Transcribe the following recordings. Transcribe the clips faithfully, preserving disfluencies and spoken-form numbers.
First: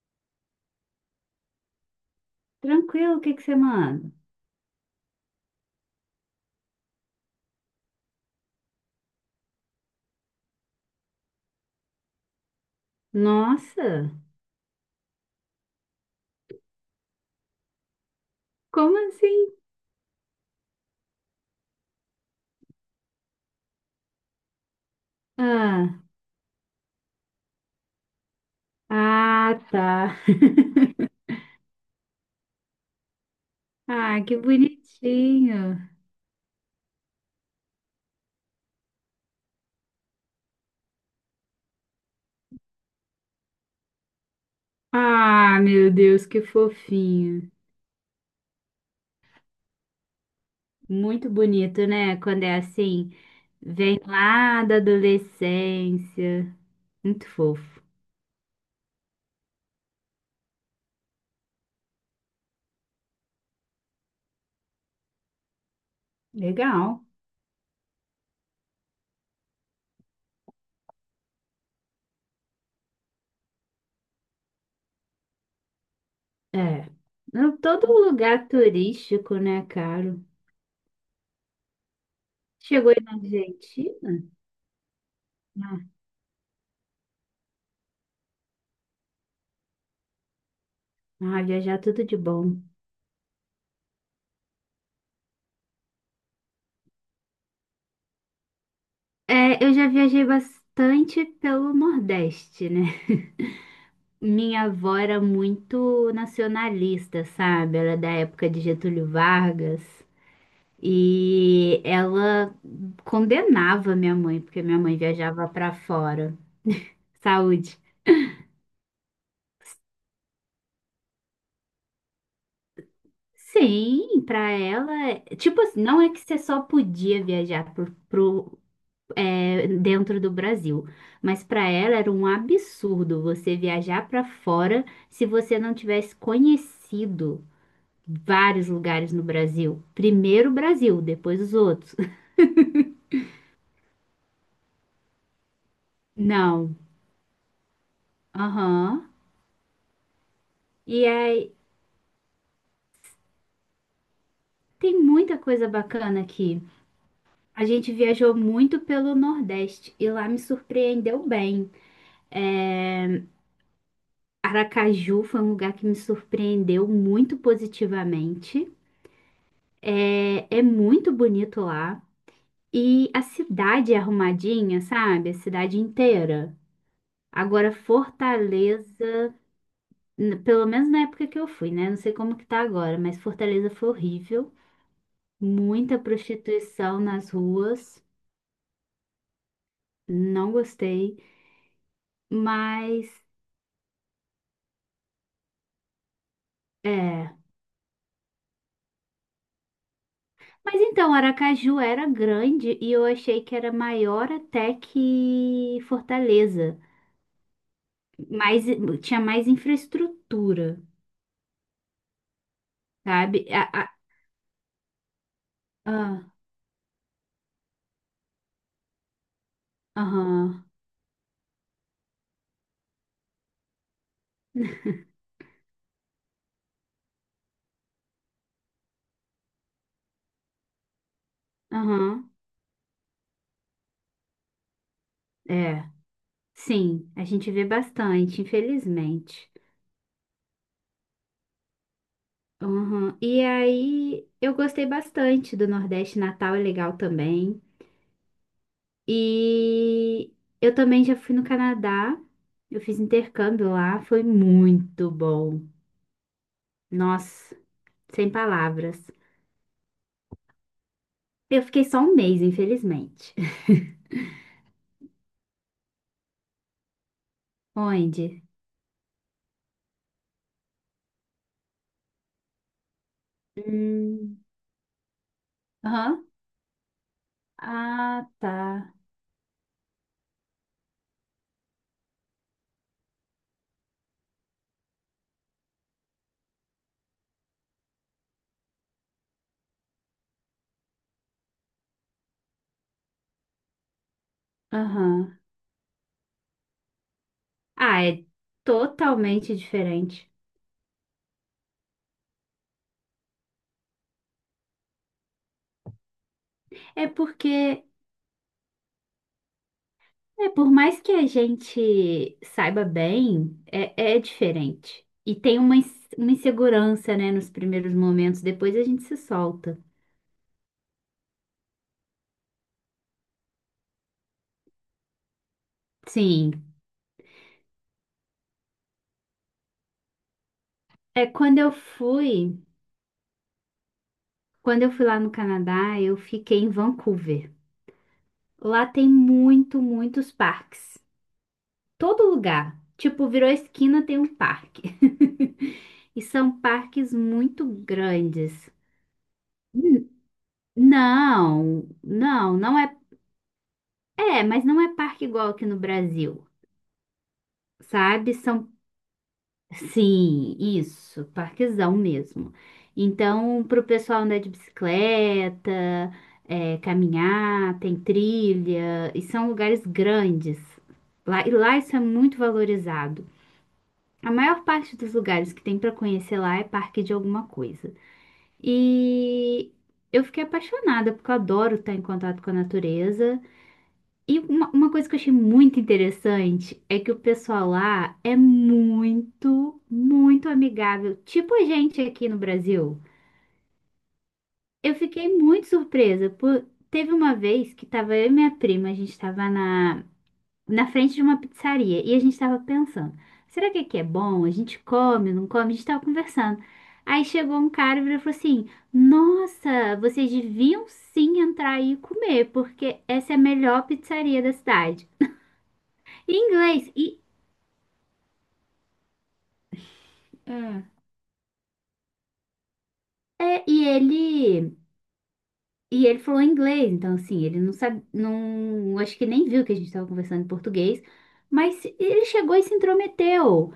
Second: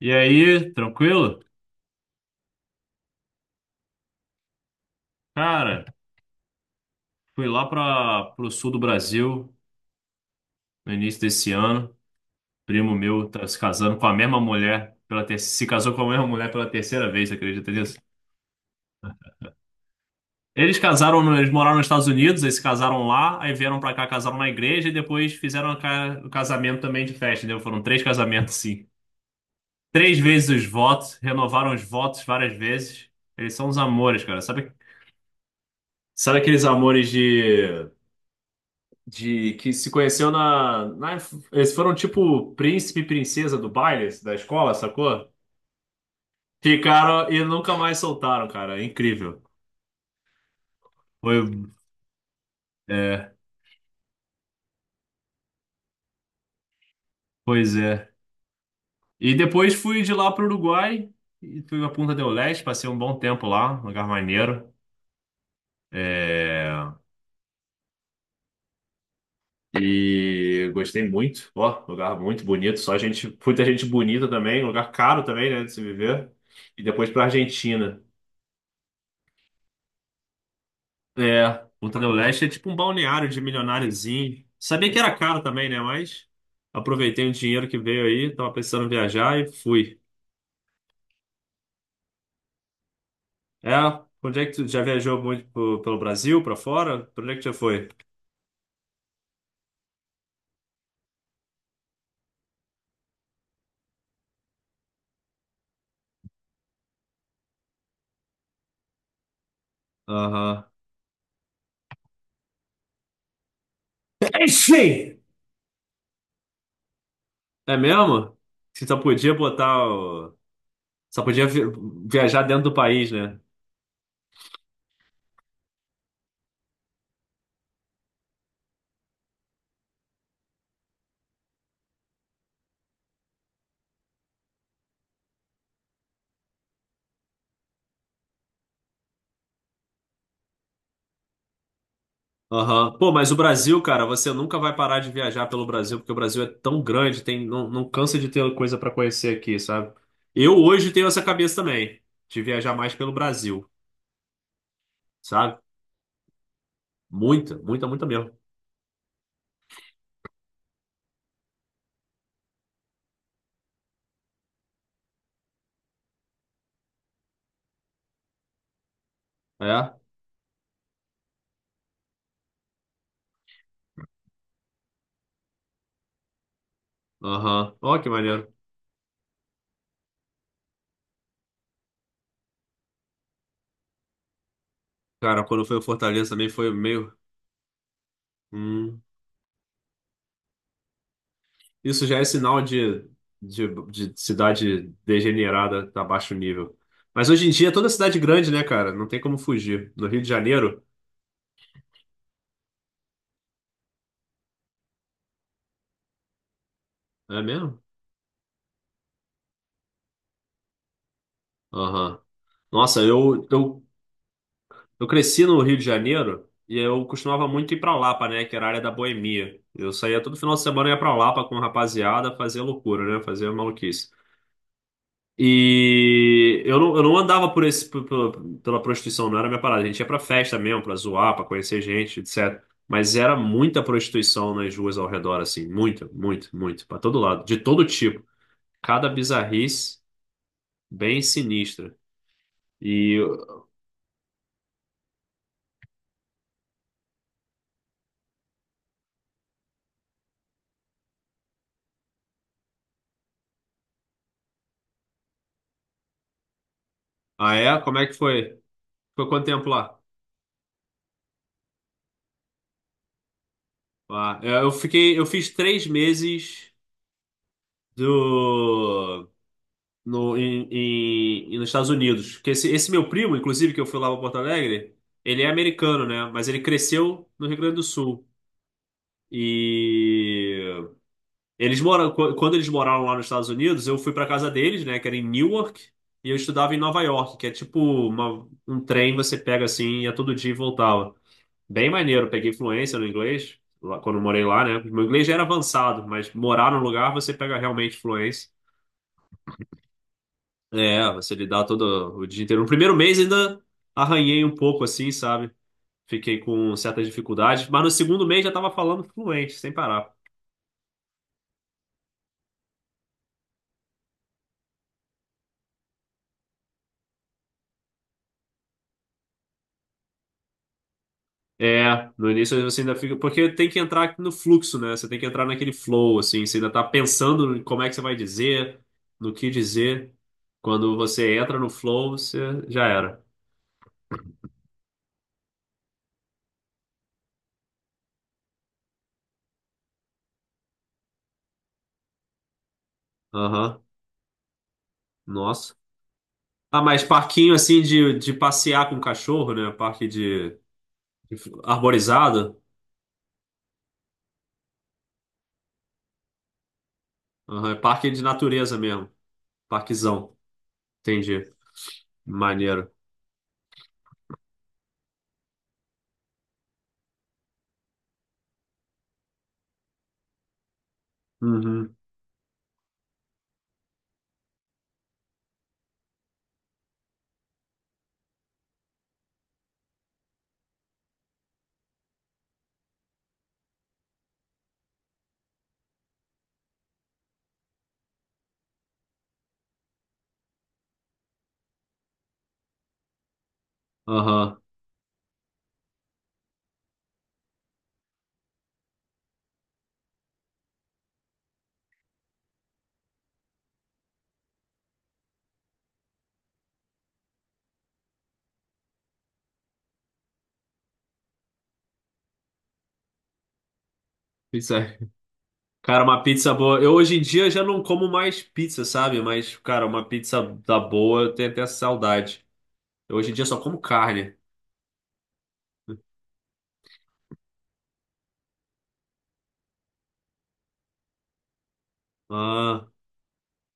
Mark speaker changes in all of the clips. Speaker 1: E aí, tranquilo?
Speaker 2: Tranquilo, o que é que você manda?
Speaker 1: Cara, fui lá para o sul do Brasil no início desse ano. Primo meu tá se casando com
Speaker 2: Nossa,
Speaker 1: a mesma mulher pela ter... se casou com a mesma mulher pela terceira vez, você acredita nisso?
Speaker 2: como assim?
Speaker 1: Eles casaram, no- eles moraram nos Estados Unidos, eles se casaram lá, aí vieram para cá, casaram na igreja e depois fizeram a
Speaker 2: Ah,
Speaker 1: ca- o casamento também de festa, entendeu? Foram três casamentos, sim.
Speaker 2: ah, tá.
Speaker 1: Três vezes os votos, renovaram os votos várias vezes. Eles são uns
Speaker 2: Ah,
Speaker 1: amores,
Speaker 2: que
Speaker 1: cara. Sabe,
Speaker 2: bonitinho.
Speaker 1: sabe aqueles amores de de que se conheceu na, na- eles foram tipo príncipe e princesa do baile da escola, sacou?
Speaker 2: Ah, meu Deus, que
Speaker 1: Ficaram e
Speaker 2: fofinho.
Speaker 1: nunca mais soltaram, cara. É incrível.
Speaker 2: Muito
Speaker 1: Foi,
Speaker 2: bonito, né? Quando é assim,
Speaker 1: é,
Speaker 2: vem lá da adolescência. Muito
Speaker 1: pois
Speaker 2: fofo.
Speaker 1: é. E depois fui de lá pro Uruguai e fui pra Punta del Este, passei um bom tempo lá, um lugar maneiro. É,
Speaker 2: Legal.
Speaker 1: e gostei muito. Ó, lugar muito bonito, só gente, muita gente bonita também, lugar caro também, né, de se viver. E
Speaker 2: É.
Speaker 1: depois pra
Speaker 2: Não, todo
Speaker 1: Argentina.
Speaker 2: lugar turístico, né, caro?
Speaker 1: É, Ultra Leste é tipo um
Speaker 2: Chegou aí na
Speaker 1: balneário de
Speaker 2: Argentina?
Speaker 1: milionáriozinho. Sabia que era caro também,
Speaker 2: Ah,
Speaker 1: né? Mas aproveitei o dinheiro que veio aí, tava pensando em viajar e fui.
Speaker 2: ah, viajar tudo de bom.
Speaker 1: É, onde é que tu já viajou muito pro- pelo Brasil, pra fora? Pra onde é que já foi?
Speaker 2: É, eu já viajei bastante pelo Nordeste, né? Minha avó era muito nacionalista, sabe? Ela é da época de Getúlio Vargas
Speaker 1: Aham.
Speaker 2: e ela condenava minha mãe, porque minha mãe
Speaker 1: Enfim,
Speaker 2: viajava pra fora.
Speaker 1: é
Speaker 2: Saúde.
Speaker 1: mesmo? Você só podia botar. O- Só podia vi- viajar dentro do país, né?
Speaker 2: Sim, pra ela, tipo assim, não é que você só podia viajar pro, pro é, dentro do Brasil. Mas para ela era um absurdo você viajar para fora se você não tivesse conhecido vários lugares no Brasil. Primeiro o Brasil, depois os outros.
Speaker 1: Aham. Pô, mas o Brasil, cara, você nunca vai parar de viajar pelo Brasil, porque o Brasil é
Speaker 2: Não.
Speaker 1: tão grande, tem, não, não cansa de ter coisa pra
Speaker 2: Aham.
Speaker 1: conhecer aqui, sabe? Eu hoje
Speaker 2: E
Speaker 1: tenho essa cabeça
Speaker 2: aí
Speaker 1: também, de viajar mais pelo Brasil,
Speaker 2: tem muita
Speaker 1: sabe?
Speaker 2: coisa bacana aqui.
Speaker 1: Muita,
Speaker 2: A
Speaker 1: muita,
Speaker 2: gente
Speaker 1: muita mesmo.
Speaker 2: viajou muito pelo Nordeste e lá me surpreendeu bem. Aracaju foi um lugar que me surpreendeu muito positivamente.
Speaker 1: É?
Speaker 2: É, é muito bonito lá. E a cidade é arrumadinha, sabe? A cidade inteira. Agora,
Speaker 1: Aham. Ó, que maneiro.
Speaker 2: Fortaleza, n- pelo menos na época que eu fui, né? Não sei como que tá agora, mas Fortaleza foi horrível.
Speaker 1: Cara, quando foi o
Speaker 2: Muita
Speaker 1: Fortaleza também foi
Speaker 2: prostituição
Speaker 1: meio.
Speaker 2: nas ruas.
Speaker 1: hum,
Speaker 2: Não gostei.
Speaker 1: Isso já é sinal de,
Speaker 2: Mas,
Speaker 1: de, de cidade degenerada, tá baixo nível.
Speaker 2: é.
Speaker 1: Mas hoje em dia é toda cidade grande, né, cara? Não tem como fugir. No Rio de
Speaker 2: Mas
Speaker 1: Janeiro,
Speaker 2: então, Aracaju era grande e eu achei que era maior até que Fortaleza.
Speaker 1: é mesmo?
Speaker 2: Mais, tinha mais infraestrutura,
Speaker 1: Aham. Nossa,
Speaker 2: sabe?
Speaker 1: eu,
Speaker 2: A-
Speaker 1: eu,
Speaker 2: a-
Speaker 1: eu cresci no Rio de
Speaker 2: ah,
Speaker 1: Janeiro e eu costumava muito ir pra Lapa, né? Que era a área da boemia. Eu saía todo final de
Speaker 2: aham,
Speaker 1: semana e ia pra Lapa com a rapaziada fazer loucura, né? Fazer maluquice. E eu não, eu não andava por esse, por- pela, pela prostituição, não era minha parada. A gente ia pra festa mesmo, pra zoar, pra conhecer gente,
Speaker 2: aham,
Speaker 1: etcétera. Mas era muita prostituição nas ruas ao redor, assim.
Speaker 2: é.
Speaker 1: Muita, muito, muito. Pra
Speaker 2: Sim,
Speaker 1: todo
Speaker 2: a
Speaker 1: lado.
Speaker 2: gente
Speaker 1: De
Speaker 2: vê
Speaker 1: todo tipo.
Speaker 2: bastante,
Speaker 1: Cada
Speaker 2: infelizmente.
Speaker 1: bizarrice bem sinistra.
Speaker 2: Uhum.
Speaker 1: E.
Speaker 2: E aí, eu gostei bastante do Nordeste, Natal é legal também. E eu também já fui no Canadá, eu fiz intercâmbio lá, foi muito bom.
Speaker 1: Ah,
Speaker 2: Nossa,
Speaker 1: é? Como é que
Speaker 2: sem
Speaker 1: foi?
Speaker 2: palavras.
Speaker 1: Foi quanto tempo lá?
Speaker 2: Eu fiquei só um mês, infelizmente.
Speaker 1: Ah, eu eu fiquei, eu fiz três meses
Speaker 2: Onde?
Speaker 1: do no em, em- em- nos Estados Unidos. Porque esse, esse meu primo, inclusive, que eu fui lá para Porto
Speaker 2: Hum,
Speaker 1: Alegre, ele é americano, né?
Speaker 2: aham.
Speaker 1: Mas ele cresceu no Rio Grande do Sul.
Speaker 2: Ah, tá.
Speaker 1: E eles moram, qu- quando eles moraram lá nos Estados Unidos, eu fui para casa deles, né? Que era em Newark, e eu estudava em Nova York, que é tipo uma- um trem você pega assim, ia todo dia e voltava. Bem maneiro, peguei fluência no inglês, lá, quando eu morei lá, né? Meu inglês já
Speaker 2: Aham.
Speaker 1: era avançado, mas morar no lugar você pega realmente
Speaker 2: Ah, é
Speaker 1: fluência.
Speaker 2: totalmente diferente.
Speaker 1: É, você lidar todo o dia inteiro. No primeiro mês ainda arranhei um pouco assim, sabe? Fiquei com certas
Speaker 2: É
Speaker 1: dificuldades, mas
Speaker 2: porque
Speaker 1: no segundo mês já tava falando fluente, sem parar.
Speaker 2: é, por mais que a gente saiba bem, é, é diferente. E tem uma, ins- uma insegurança, né, nos primeiros momentos, depois a gente se solta.
Speaker 1: É, no início você ainda fica. Porque tem que entrar no fluxo, né? Você tem que entrar naquele flow, assim. Você
Speaker 2: Sim.
Speaker 1: ainda tá pensando em como é que você vai dizer, no que dizer. Quando
Speaker 2: É
Speaker 1: você entra
Speaker 2: quando
Speaker 1: no
Speaker 2: eu
Speaker 1: flow, você
Speaker 2: fui,
Speaker 1: já era.
Speaker 2: quando eu fui lá no Canadá, eu fiquei em Vancouver. Lá tem muito, muitos parques. Todo lugar. Tipo, virou
Speaker 1: Aham.
Speaker 2: esquina, tem um parque.
Speaker 1: Nossa.
Speaker 2: E são
Speaker 1: Ah, mas
Speaker 2: parques
Speaker 1: parquinho
Speaker 2: muito
Speaker 1: assim de, de
Speaker 2: grandes.
Speaker 1: passear com o cachorro, né? Parque
Speaker 2: N-
Speaker 1: de, de f-
Speaker 2: Não, não,
Speaker 1: arborizado.
Speaker 2: não é é, mas não é parque igual aqui no Brasil,
Speaker 1: Aham, é parque de
Speaker 2: sabe? São,
Speaker 1: natureza mesmo. Parquezão.
Speaker 2: sim, isso,
Speaker 1: Entendi.
Speaker 2: parquezão mesmo.
Speaker 1: Maneiro.
Speaker 2: Então, para o pessoal andar de bicicleta, é, caminhar, tem trilha, e são lugares grandes. Lá, e lá
Speaker 1: Uhum.
Speaker 2: isso é muito valorizado. A maior parte dos lugares que tem para conhecer lá é parque de alguma coisa. E eu fiquei apaixonada, porque eu adoro estar em contato com a natureza. E uma, uma coisa que eu achei muito interessante é que o pessoal lá é muito, muito amigável, tipo a gente aqui no Brasil.
Speaker 1: Aham.
Speaker 2: Eu fiquei muito surpresa, por... teve uma vez que tava eu e minha prima, a gente tava na, na frente de uma pizzaria e a gente tava pensando, será que aqui é bom? A gente come, não come? A gente tava conversando. Aí chegou um cara e virou e falou assim, nossa, vocês deviam sim entrar aí e comer, porque essa é a melhor pizzaria da
Speaker 1: Pizza.
Speaker 2: cidade.
Speaker 1: Cara, uma
Speaker 2: Em
Speaker 1: pizza boa.
Speaker 2: inglês.
Speaker 1: Eu hoje
Speaker 2: E,
Speaker 1: em dia já não como mais pizza, sabe? Mas, cara, uma pizza da
Speaker 2: hum,
Speaker 1: boa, eu tenho até saudade. Eu hoje em dia só
Speaker 2: é,
Speaker 1: como
Speaker 2: e
Speaker 1: carne.
Speaker 2: ele e ele falou inglês, então assim, ele não sabe, não, acho que nem viu que a gente estava conversando em português, mas ele chegou e se
Speaker 1: Ah.
Speaker 2: intrometeu,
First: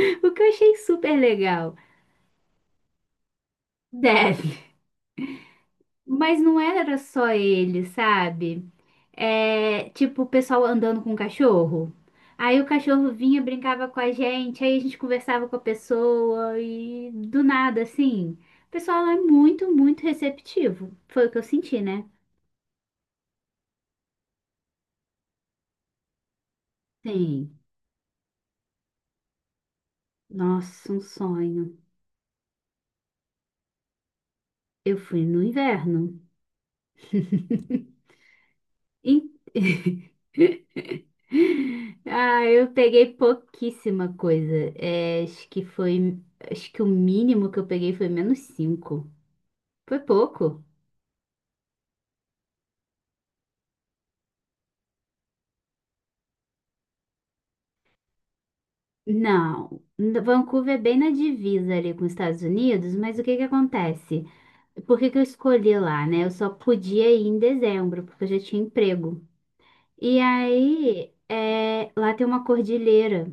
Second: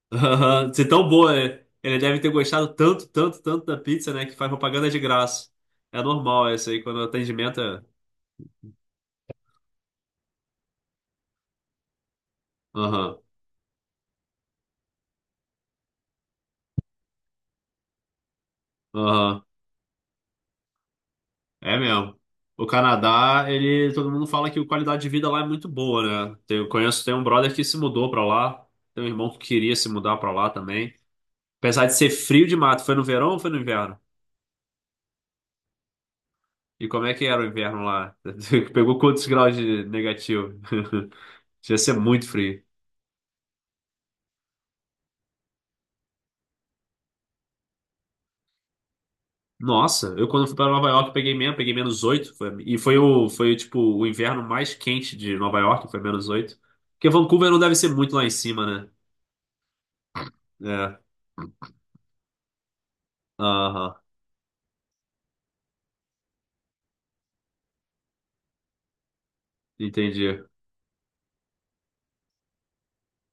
Speaker 2: o que eu
Speaker 1: Aham.
Speaker 2: achei
Speaker 1: Ser tão
Speaker 2: super
Speaker 1: boa, né?
Speaker 2: legal.
Speaker 1: Ele deve ter gostado tanto, tanto, tanto da pizza, né? Que faz
Speaker 2: Deve.
Speaker 1: propaganda de graça. É
Speaker 2: Mas
Speaker 1: normal
Speaker 2: não
Speaker 1: essa aí,
Speaker 2: era
Speaker 1: quando o
Speaker 2: só
Speaker 1: atendimento é.
Speaker 2: ele, sabe? É, tipo, o pessoal andando com o cachorro. Aí o cachorro
Speaker 1: Aham.
Speaker 2: vinha, brincava com a gente, aí a gente conversava com a pessoa e do nada, assim. O pessoal é
Speaker 1: Aham,
Speaker 2: muito, muito receptivo. Foi o que eu
Speaker 1: é
Speaker 2: senti, né?
Speaker 1: mesmo. O Canadá, ele, todo mundo fala que a qualidade de vida lá é muito boa, né? Tem- Eu conheço, tem um
Speaker 2: Sim.
Speaker 1: brother que se mudou pra lá, tem um irmão que queria se mudar pra lá
Speaker 2: Nossa,
Speaker 1: também.
Speaker 2: um sonho.
Speaker 1: Apesar de ser frio de mato, foi no verão ou foi no inverno?
Speaker 2: Eu fui no inverno.
Speaker 1: E como é que era o inverno lá? Pegou quantos
Speaker 2: Em-
Speaker 1: graus de negativo? Devia ser muito
Speaker 2: Ah,
Speaker 1: frio.
Speaker 2: eu peguei pouquíssima coisa. É, acho que foi. Acho que o mínimo que eu peguei foi menos cinco. Por
Speaker 1: Nossa, eu quando fui
Speaker 2: pouco?
Speaker 1: pra Nova York peguei menos, peguei menos oito foi- e foi o foi tipo o inverno mais quente de Nova York, foi menos oito. Porque Vancouver não deve ser muito lá em cima, né?
Speaker 2: Não. N- Vancouver é bem
Speaker 1: É.
Speaker 2: na divisa ali com os Estados Unidos, mas o que que
Speaker 1: Aham.
Speaker 2: acontece? Por que que eu escolhi lá, né? Eu só podia ir em dezembro, porque eu já tinha emprego. E
Speaker 1: Entendi.
Speaker 2: aí, é, lá tem uma cordilheira.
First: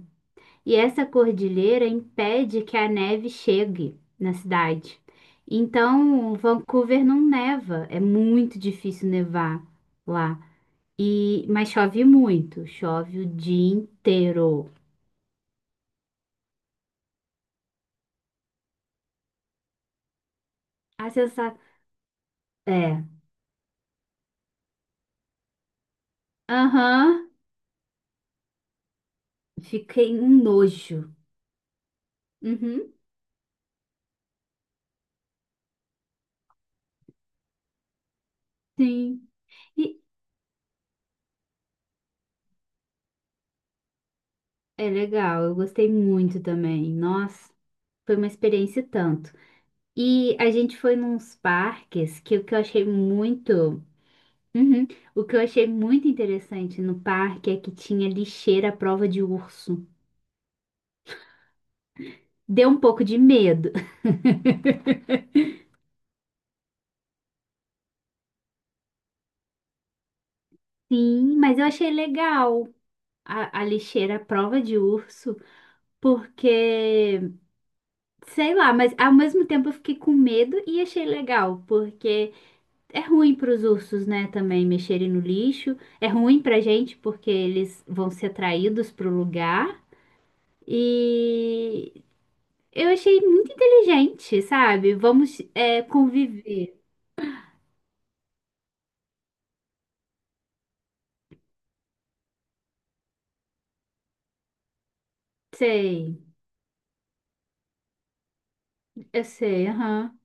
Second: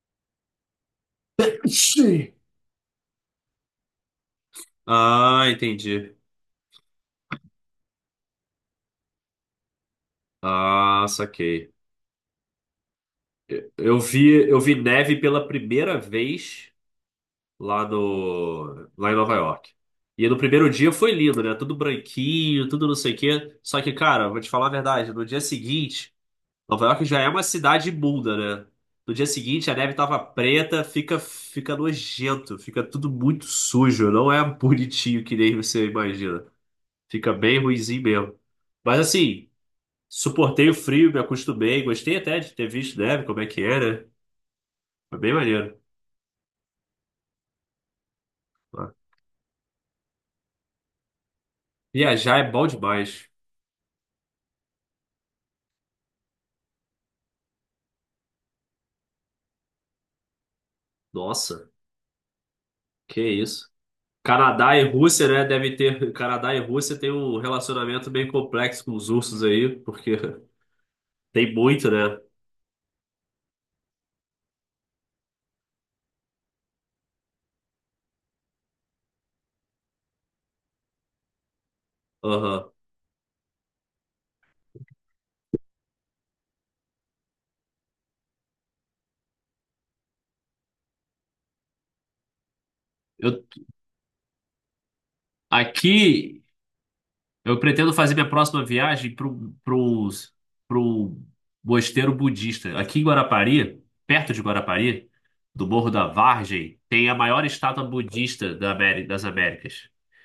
Speaker 2: E essa cordilheira
Speaker 1: Sim.
Speaker 2: impede que a neve chegue na cidade.
Speaker 1: Ah, entendi.
Speaker 2: Então, Vancouver não neva. É muito difícil nevar lá.
Speaker 1: Ah,
Speaker 2: E, mas
Speaker 1: saquei.
Speaker 2: chove muito. Chove o dia
Speaker 1: Eu vi, eu
Speaker 2: inteiro.
Speaker 1: vi neve pela primeira vez lá no, lá em Nova York. E no primeiro dia
Speaker 2: A
Speaker 1: foi lindo, né?
Speaker 2: sensação.
Speaker 1: Tudo branquinho, tudo não
Speaker 2: É.
Speaker 1: sei o quê. Só que, cara, vou te falar a verdade, no dia seguinte, Nova York já é
Speaker 2: Aham,
Speaker 1: uma cidade imunda, né? No dia seguinte a neve tava
Speaker 2: fiquei um
Speaker 1: preta,
Speaker 2: nojo.
Speaker 1: fica fica nojento, fica
Speaker 2: Uhum,
Speaker 1: tudo muito sujo, não é bonitinho que nem você imagina. Fica bem ruinzinho mesmo. Mas
Speaker 2: sim.
Speaker 1: assim,
Speaker 2: E
Speaker 1: suportei o frio, me acostumei. Gostei até de ter visto neve, como é que era.
Speaker 2: é
Speaker 1: Foi bem
Speaker 2: legal, eu
Speaker 1: maneiro.
Speaker 2: gostei muito também. Nossa, foi uma experiência e
Speaker 1: Ah,
Speaker 2: tanto. E a gente foi nos parques que
Speaker 1: viajar
Speaker 2: o
Speaker 1: é
Speaker 2: que eu
Speaker 1: bom
Speaker 2: achei
Speaker 1: demais.
Speaker 2: muito. Uhum, o que eu achei muito interessante no parque é que tinha lixeira à prova de urso.
Speaker 1: Nossa,
Speaker 2: Deu um pouco de
Speaker 1: que isso.
Speaker 2: medo.
Speaker 1: Canadá e Rússia, né? Deve ter. Canadá e Rússia tem um relacionamento bem complexo com os ursos aí, porque
Speaker 2: Sim,
Speaker 1: tem
Speaker 2: mas eu
Speaker 1: muito,
Speaker 2: achei
Speaker 1: né?
Speaker 2: legal a, a lixeira à prova de urso, porque. Sei lá, mas ao mesmo tempo eu fiquei com medo e achei legal, porque
Speaker 1: Aham.
Speaker 2: é ruim para os ursos, né, também mexerem no lixo, é ruim pra gente porque eles vão ser atraídos pro lugar. E eu achei
Speaker 1: Eu,
Speaker 2: muito inteligente, sabe? Vamos é,
Speaker 1: aqui
Speaker 2: conviver.
Speaker 1: eu pretendo fazer minha próxima viagem pro, pros, pro mosteiro budista. Aqui em Guarapari, perto de Guarapari, do Morro da
Speaker 2: Sei,
Speaker 1: Vargem, tem a maior estátua budista da Ameri-
Speaker 2: eu
Speaker 1: das
Speaker 2: sei,
Speaker 1: Américas.
Speaker 2: aham.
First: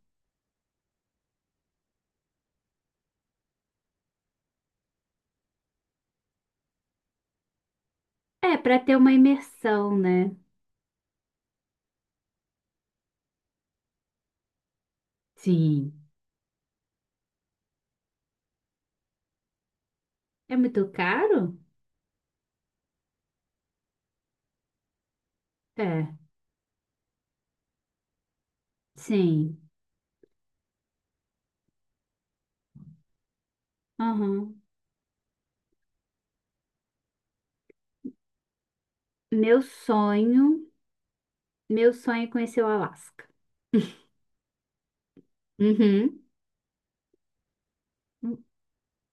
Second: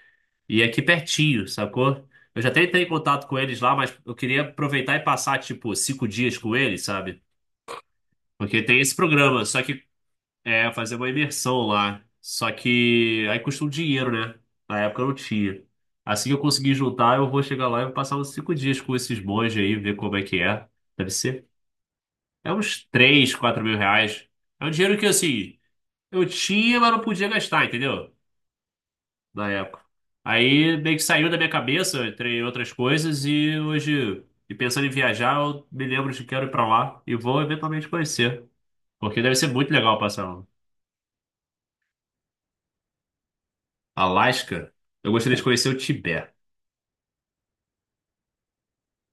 Speaker 1: E é aqui pertinho, sacou? Eu já até entrei em contato com eles lá, mas eu queria aproveitar e passar, tipo, cinco dias com eles, sabe?
Speaker 2: É,
Speaker 1: Porque
Speaker 2: para
Speaker 1: tem esse
Speaker 2: ter uma
Speaker 1: programa. Só que
Speaker 2: imersão, né?
Speaker 1: é, fazer uma imersão lá. Só que aí custa um dinheiro, né? Na época eu não tinha.
Speaker 2: Sim.
Speaker 1: Assim que eu conseguir juntar, eu vou chegar lá e vou passar uns cinco dias com esses monges aí, ver como é que
Speaker 2: É
Speaker 1: é.
Speaker 2: muito
Speaker 1: Deve ser.
Speaker 2: caro?
Speaker 1: É uns três, quatro mil reais. É um dinheiro que, assim,
Speaker 2: É,
Speaker 1: eu tinha, mas não podia gastar, entendeu? Na
Speaker 2: sim.
Speaker 1: época. Aí meio que saiu da minha cabeça, entre outras coisas, e hoje, e
Speaker 2: Aham.
Speaker 1: pensando em viajar, eu me lembro de que quero ir pra lá e vou eventualmente conhecer. Porque deve ser
Speaker 2: Meu
Speaker 1: muito legal passar.
Speaker 2: sonho, meu sonho é conhecer o Alasca.
Speaker 1: Alasca? Eu gostaria de conhecer o
Speaker 2: Uhum.
Speaker 1: Tibete.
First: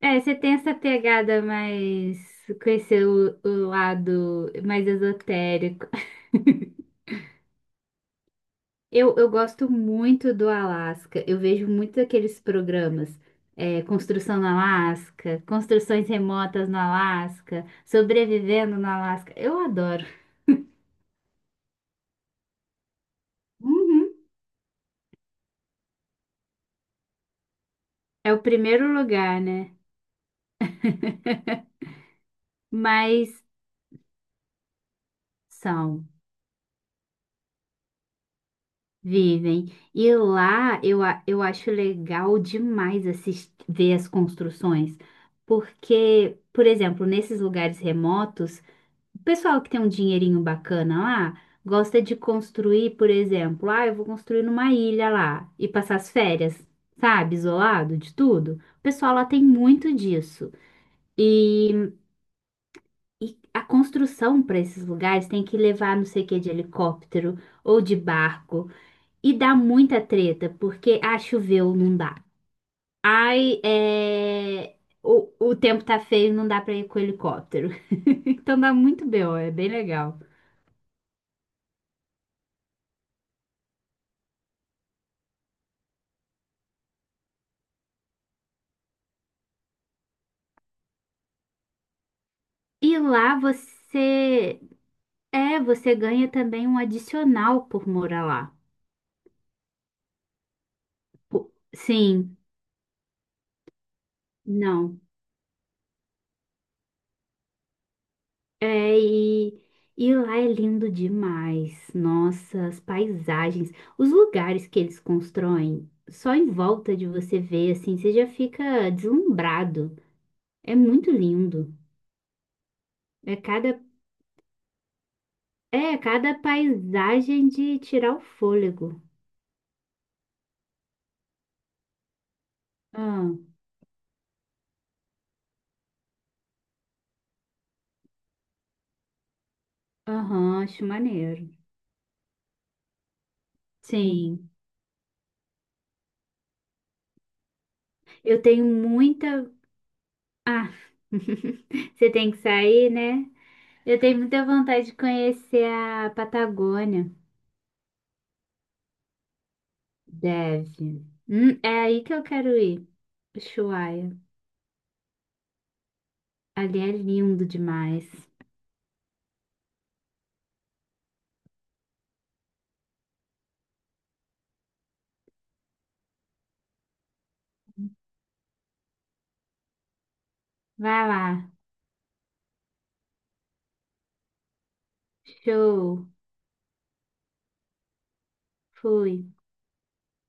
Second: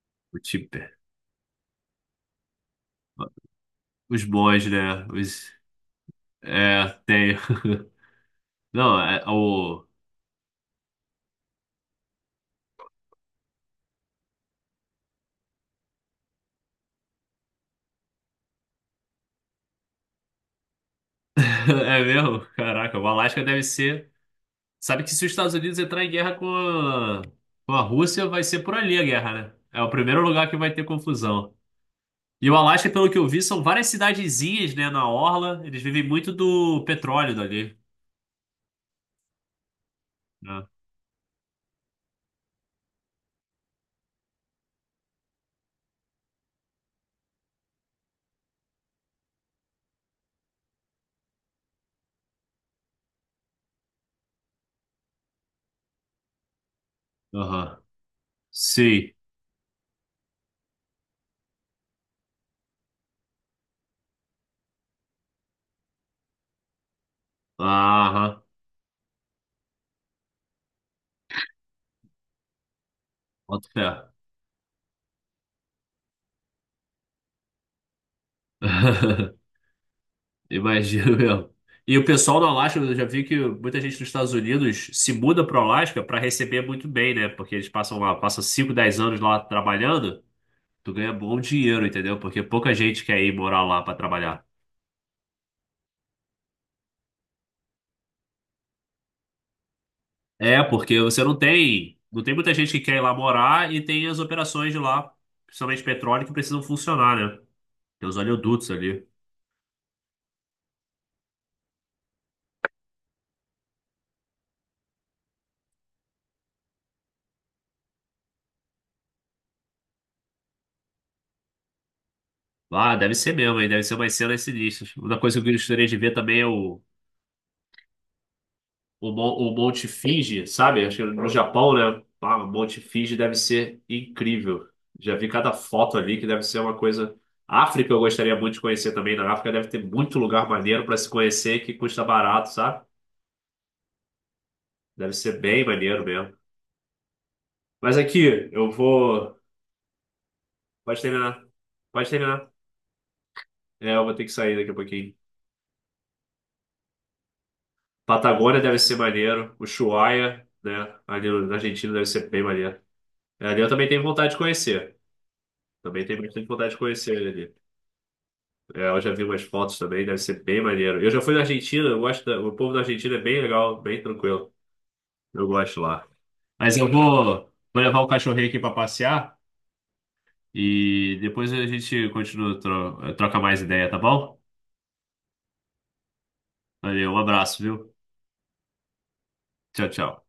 Speaker 2: É, você
Speaker 1: O
Speaker 2: tem essa
Speaker 1: Tibete.
Speaker 2: pegada mais com esse o, o
Speaker 1: Os
Speaker 2: lado
Speaker 1: monges,
Speaker 2: mais
Speaker 1: né? Os...
Speaker 2: esotérico.
Speaker 1: É, tem. Não,
Speaker 2: Eu,
Speaker 1: é,
Speaker 2: eu gosto
Speaker 1: o...
Speaker 2: muito do Alasca. Eu vejo muito aqueles programas, é, Construção no Alasca, Construções Remotas no Alasca, Sobrevivendo no Alasca. Eu adoro.
Speaker 1: é mesmo? Caraca, o Alasca deve
Speaker 2: Uhum.
Speaker 1: ser. Sabe que se os Estados Unidos entrar em guerra com a... com a Rússia,
Speaker 2: É o
Speaker 1: vai ser por
Speaker 2: primeiro
Speaker 1: ali a guerra,
Speaker 2: lugar,
Speaker 1: né?
Speaker 2: né?
Speaker 1: É o primeiro lugar que vai ter confusão. E o Alasca, pelo que eu vi,
Speaker 2: Mas
Speaker 1: são várias cidadezinhas, né, na orla. Eles vivem
Speaker 2: são.
Speaker 1: muito do petróleo dali,
Speaker 2: Vivem. E
Speaker 1: né?
Speaker 2: lá eu, a- eu acho legal demais assistir, ver as construções, porque, por exemplo, nesses lugares remotos, o pessoal que tem um dinheirinho bacana lá gosta de construir, por exemplo, ah, eu vou construir numa ilha lá e passar as férias, sabe,
Speaker 1: Aham.
Speaker 2: isolado de tudo. O
Speaker 1: Sim.
Speaker 2: pessoal lá tem muito disso. E, e a construção para esses lugares tem que levar não sei o que de helicóptero ou de
Speaker 1: Aham.
Speaker 2: barco. E dá muita treta, porque ah, choveu, não dá. Ai,
Speaker 1: Bota fé.
Speaker 2: é... o, o tempo tá feio, não dá pra ir com o helicóptero. Então dá muito B O, é bem legal.
Speaker 1: Imagino mesmo. E o pessoal no Alasca, eu já vi que muita gente dos Estados Unidos se muda para o Alasca para receber muito bem, né? Porque eles passam lá, passam cinco, dez anos lá trabalhando, tu ganha bom dinheiro, entendeu? Porque pouca
Speaker 2: E
Speaker 1: gente quer ir
Speaker 2: lá
Speaker 1: morar lá para trabalhar.
Speaker 2: você. É, você ganha também um adicional por morar lá.
Speaker 1: É, porque você não
Speaker 2: Po-
Speaker 1: tem, não tem
Speaker 2: sim,
Speaker 1: muita gente que quer ir lá morar e tem as operações de
Speaker 2: não.
Speaker 1: lá, principalmente petróleo, que precisam funcionar, né? Tem os oleodutos
Speaker 2: É,
Speaker 1: ali.
Speaker 2: e, e lá é lindo demais. Nossa, as paisagens, os lugares que eles constroem, só em volta de você ver, assim, você já fica deslumbrado. É muito lindo.
Speaker 1: Ah, deve
Speaker 2: É
Speaker 1: ser mesmo, hein?
Speaker 2: cada,
Speaker 1: Deve ser umas cenas sinistras. Uma coisa que eu gostaria de
Speaker 2: é
Speaker 1: ver
Speaker 2: cada
Speaker 1: também é o
Speaker 2: paisagem de tirar o fôlego.
Speaker 1: O, Mon- o Monte Fuji, sabe? Acho que no Japão, né? Ah, o Monte Fuji
Speaker 2: Ah,
Speaker 1: deve ser incrível. Já vi cada foto ali que deve ser uma coisa. África eu gostaria muito de conhecer também. Na África deve ter muito lugar
Speaker 2: aham, acho
Speaker 1: maneiro para se
Speaker 2: maneiro.
Speaker 1: conhecer que custa barato, sabe?
Speaker 2: Sim,
Speaker 1: Deve ser bem maneiro mesmo. Mas
Speaker 2: eu
Speaker 1: aqui,
Speaker 2: tenho
Speaker 1: eu vou.
Speaker 2: muita. Ah,
Speaker 1: Pode terminar. Pode
Speaker 2: você tem que
Speaker 1: terminar.
Speaker 2: sair, né?
Speaker 1: É,
Speaker 2: Eu
Speaker 1: eu vou
Speaker 2: tenho
Speaker 1: ter que
Speaker 2: muita
Speaker 1: sair daqui a
Speaker 2: vontade de
Speaker 1: pouquinho.
Speaker 2: conhecer a Patagônia.
Speaker 1: Patagônia deve ser maneiro. Ushuaia, né?
Speaker 2: Deve.
Speaker 1: Ali na
Speaker 2: Hum, é
Speaker 1: Argentina
Speaker 2: aí
Speaker 1: deve
Speaker 2: que eu
Speaker 1: ser bem
Speaker 2: quero
Speaker 1: maneiro.
Speaker 2: ir.
Speaker 1: É, ali eu também tenho
Speaker 2: Ushuaia.
Speaker 1: vontade de conhecer. Também tenho bastante vontade de
Speaker 2: Ali é
Speaker 1: conhecer
Speaker 2: lindo
Speaker 1: ali.
Speaker 2: demais.
Speaker 1: É, eu já vi umas fotos também, deve ser bem maneiro. Eu já fui na Argentina, eu gosto da- o povo da Argentina é bem legal, bem tranquilo. Eu gosto lá. Mas eu vou, vou levar o cachorrinho aqui para passear
Speaker 2: Vai
Speaker 1: e
Speaker 2: lá.
Speaker 1: depois a gente continua, tro- troca mais ideia, tá bom?
Speaker 2: Show.
Speaker 1: Valeu, um abraço, viu?
Speaker 2: Fui.
Speaker 1: Tchau, tchau.